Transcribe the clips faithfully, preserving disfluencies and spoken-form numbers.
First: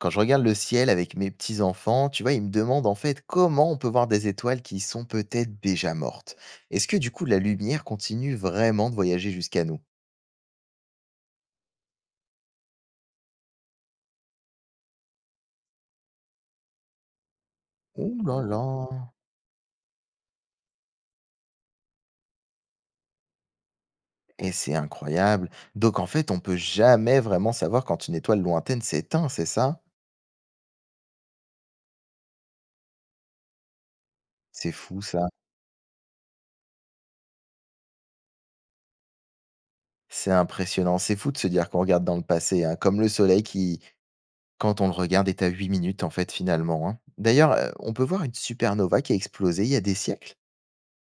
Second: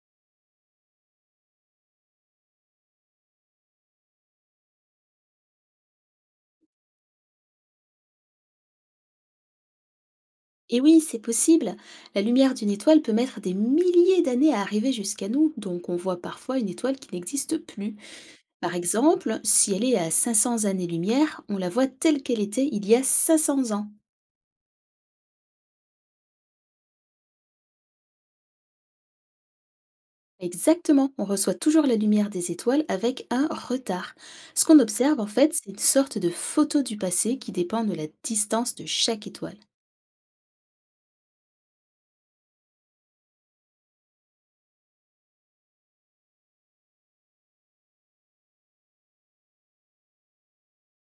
Quand je regarde le ciel avec mes petits-enfants, tu vois, ils me demandent en fait comment on peut voir des étoiles qui sont peut-être déjà mortes. Est-ce que du coup la lumière continue vraiment de voyager jusqu'à nous? Et oui, c'est possible. La lumière d'une étoile peut mettre des milliers d'années à arriver jusqu'à nous, donc on voit parfois une étoile qui n'existe plus. Ouh là là. Par exemple, si elle est à cinq cents années-lumière, on la voit telle qu'elle était il y a cinq cents ans. Et c'est incroyable. Donc en fait, on peut jamais vraiment savoir quand une étoile lointaine s'éteint, c'est ça? Exactement, on reçoit toujours la lumière des étoiles avec un retard. Ce C'est qu'on fou observe en ça. fait, c'est une sorte de photo du passé qui dépend de la distance de chaque étoile. C'est impressionnant. C'est fou de se dire qu'on regarde dans le passé, hein, comme le soleil qui, quand on le regarde, est à huit minutes en fait finalement, hein. D'ailleurs, euh, on peut voir une supernova qui a explosé il y a des siècles.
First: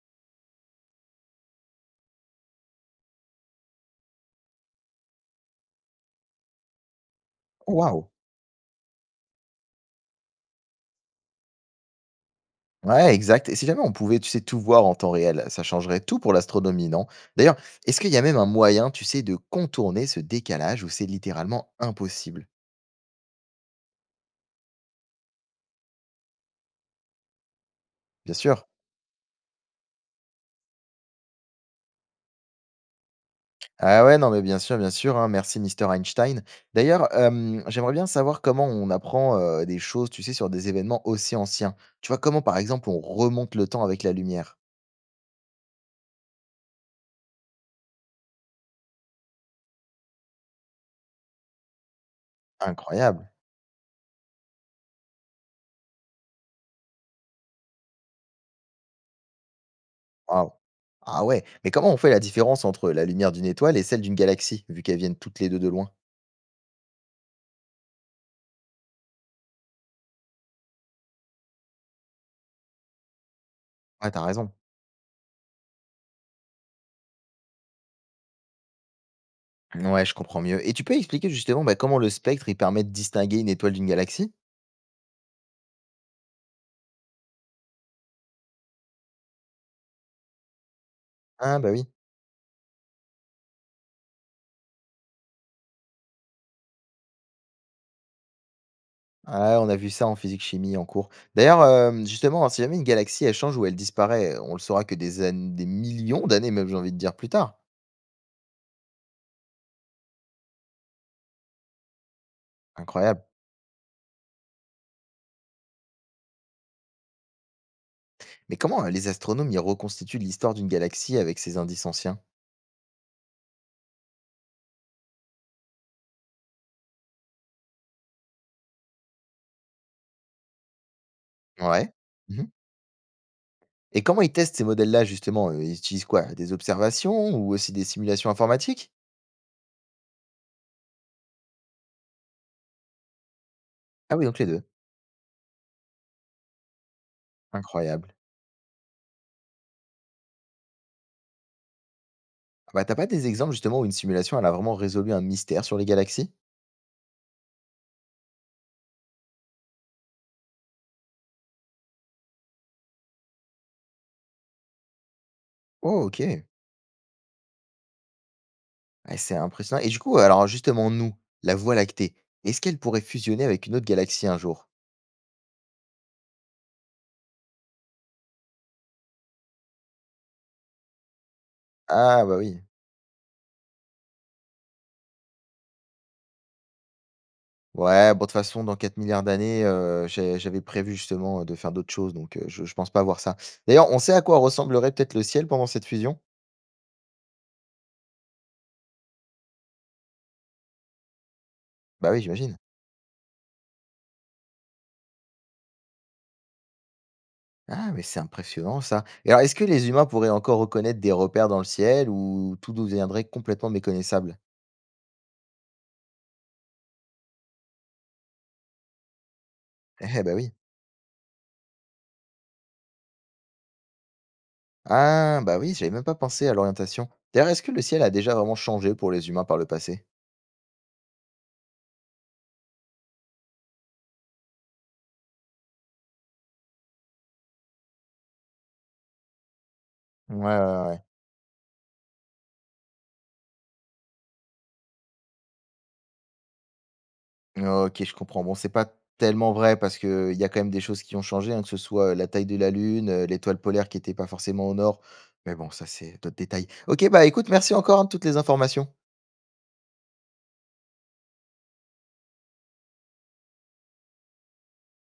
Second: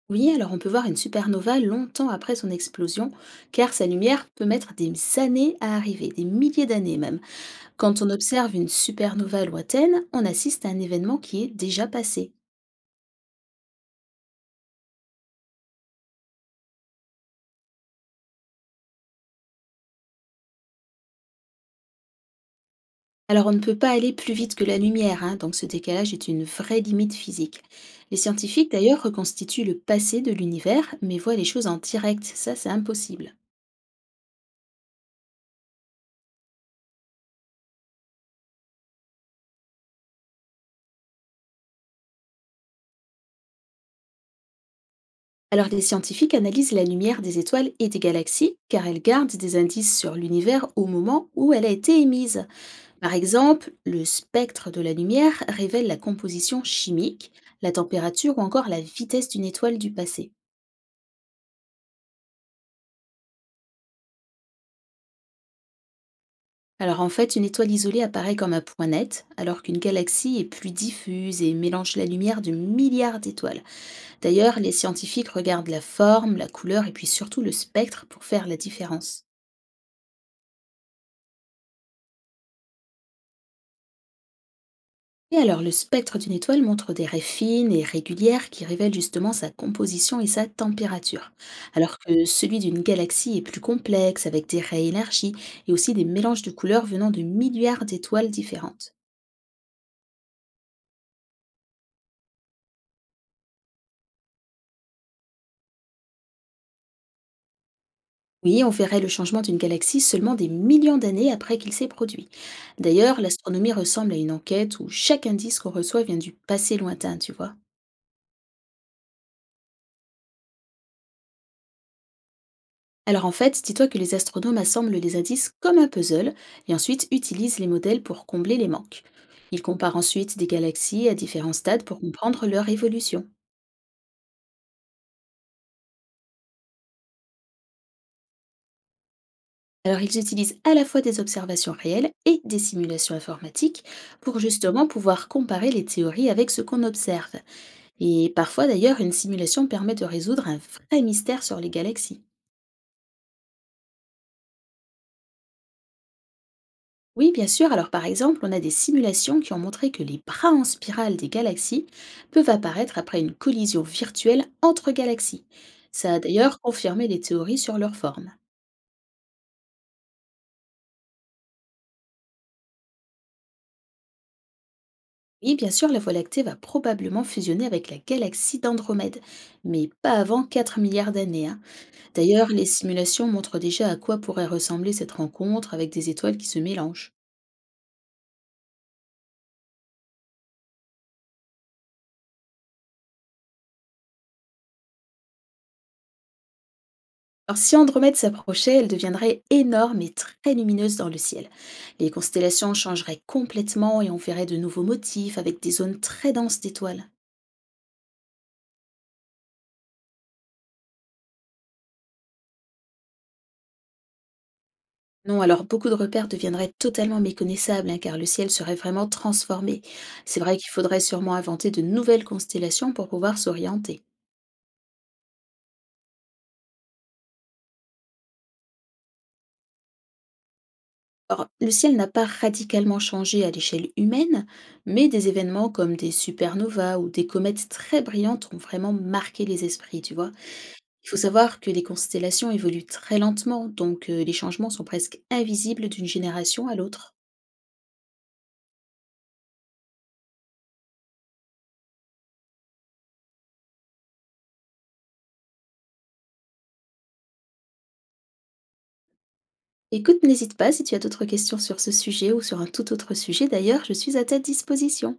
Oui, alors on peut voir une supernova longtemps après son explosion, car sa lumière peut mettre des années à arriver, des milliers d'années même. Quand Waouh. on observe une supernova lointaine, on assiste à un événement qui est déjà passé. Ouais, exact. Et si jamais on pouvait, tu sais, tout voir en temps réel, ça changerait tout pour l'astronomie, non? D'ailleurs, est-ce qu'il y a même un moyen, tu sais, de contourner ce décalage où c'est littéralement impossible? Alors on ne peut pas aller plus vite que la lumière, hein, donc ce décalage est une vraie limite physique. Les Bien sûr. scientifiques d'ailleurs reconstituent le passé de l'univers, mais voient les choses en direct, ça c'est impossible. Ah ouais, non, mais bien sûr, bien sûr, hein, merci Mister Einstein. D'ailleurs, euh, j'aimerais bien savoir comment on apprend euh, des choses, tu sais, sur des événements aussi anciens. Tu vois, comment par exemple on remonte le temps avec la lumière? Alors les scientifiques analysent la lumière des étoiles et des galaxies, car elles gardent des indices sur l'univers au moment où elle a été émise. Par Incroyable. exemple, le spectre de la lumière révèle la composition chimique, la température ou encore la vitesse d'une étoile du passé. Waouh. Ah ouais, mais comment on fait la différence entre la lumière d'une étoile et celle d'une galaxie, vu qu'elles viennent toutes les deux de loin? Alors en fait, une étoile isolée apparaît comme un point net, alors qu'une galaxie est plus diffuse et mélange la lumière de milliards d'étoiles. Ouais, t'as raison. D'ailleurs, les scientifiques regardent la forme, la couleur et puis surtout le spectre pour faire la différence. Ouais, je comprends mieux. Et tu peux expliquer justement bah, comment le spectre il permet de distinguer une étoile d'une galaxie? Et alors, le spectre d'une étoile montre des raies fines et régulières qui révèlent justement sa composition et sa température, Ah bah oui. alors que celui d'une galaxie est plus complexe avec des raies élargies et aussi des mélanges de couleurs venant de milliards d'étoiles différentes. Ah, on a vu ça en physique-chimie en cours. D'ailleurs, euh, justement, hein, si jamais une galaxie elle change ou elle disparaît, on le saura que des années, des millions d'années même, j'ai envie de dire plus tard. Oui, on verrait le changement d'une galaxie seulement des millions d'années après qu'il s'est produit. D'ailleurs, Incroyable. l'astronomie ressemble à une enquête où chaque indice qu'on reçoit vient du passé lointain, tu vois. Mais comment euh, les astronomes ils reconstituent l'histoire d'une galaxie avec ces indices anciens? Alors en fait, dis-toi que les astronomes assemblent les indices comme un puzzle et ensuite utilisent les modèles pour combler les manques. Ils comparent ensuite des galaxies à différents stades Ouais. pour comprendre Mhm. leur évolution. Et comment ils testent ces modèles-là justement? euh, Ils utilisent quoi? Des observations ou aussi des simulations informatiques? Alors ils utilisent à la fois des observations réelles et des simulations informatiques Ah oui, pour donc les deux. justement pouvoir comparer les théories avec ce qu'on observe. Incroyable. Et parfois d'ailleurs, une simulation permet de résoudre un vrai mystère sur les galaxies. Ah bah, t'as pas des exemples justement où une simulation, elle a vraiment résolu un mystère sur les galaxies? Oui, bien sûr, alors par exemple, on a des simulations qui ont montré que les bras en spirale des galaxies peuvent apparaître après une collision virtuelle entre galaxies. Oh, Ça a OK. d'ailleurs confirmé les théories sur leur forme. Ah, c'est impressionnant. Et du coup, euh, alors justement, nous, la Voie lactée, est-ce qu'elle pourrait fusionner avec une autre galaxie un jour? Oui, bien sûr, la Voie lactée va probablement fusionner avec la galaxie d'Andromède, mais pas avant quatre milliards d'années, hein. Ah bah D'ailleurs, oui. les simulations montrent déjà à quoi pourrait ressembler cette rencontre avec des étoiles qui se mélangent. Ouais, bon, de toute façon, dans quatre milliards d'années, heu, j'ai j'avais prévu justement, heu, de faire d'autres choses, donc heu, je je pense pas voir ça. D'ailleurs, on sait à quoi ressemblerait peut-être le ciel pendant cette fusion? Alors, si Andromède s'approchait, elle deviendrait énorme et très lumineuse dans le ciel. Les Bah oui, j'imagine. constellations changeraient complètement et on verrait de nouveaux motifs avec des zones très denses d'étoiles. Ah mais c'est impressionnant ça. Et alors, est-ce que les humains pourraient encore reconnaître des repères dans le ciel ou tout deviendrait complètement méconnaissable? Non, alors beaucoup de repères deviendraient totalement méconnaissables, hein, car le ciel serait vraiment transformé. Eh bah C'est oui. vrai qu'il faudrait sûrement inventer de nouvelles constellations pour pouvoir s'orienter. Ah, bah oui, j'avais même pas pensé à l'orientation. D'ailleurs, est-ce que le ciel a déjà vraiment changé pour les humains par le passé? Or, le ciel n'a pas radicalement changé à l'échelle humaine, mais des événements comme des supernovas ou des comètes très brillantes ont vraiment marqué les esprits, tu vois. Ouais, ouais, ouais. Il faut savoir que les constellations évoluent très lentement, donc euh, les changements sont presque invisibles d'une génération à l'autre. OK, je comprends. Bon, c'est pas tellement vrai parce qu'il y a quand même des choses qui ont changé, hein, que ce soit euh, la taille de la Lune, euh, l'étoile polaire qui n'était pas forcément au nord. Mais bon, ça, c'est d'autres détails. OK, bah écoute, merci encore hein, de toutes les informations. Écoute, n'hésite pas si tu as d'autres questions sur ce sujet ou sur un tout autre sujet d'ailleurs, je suis à ta disposition.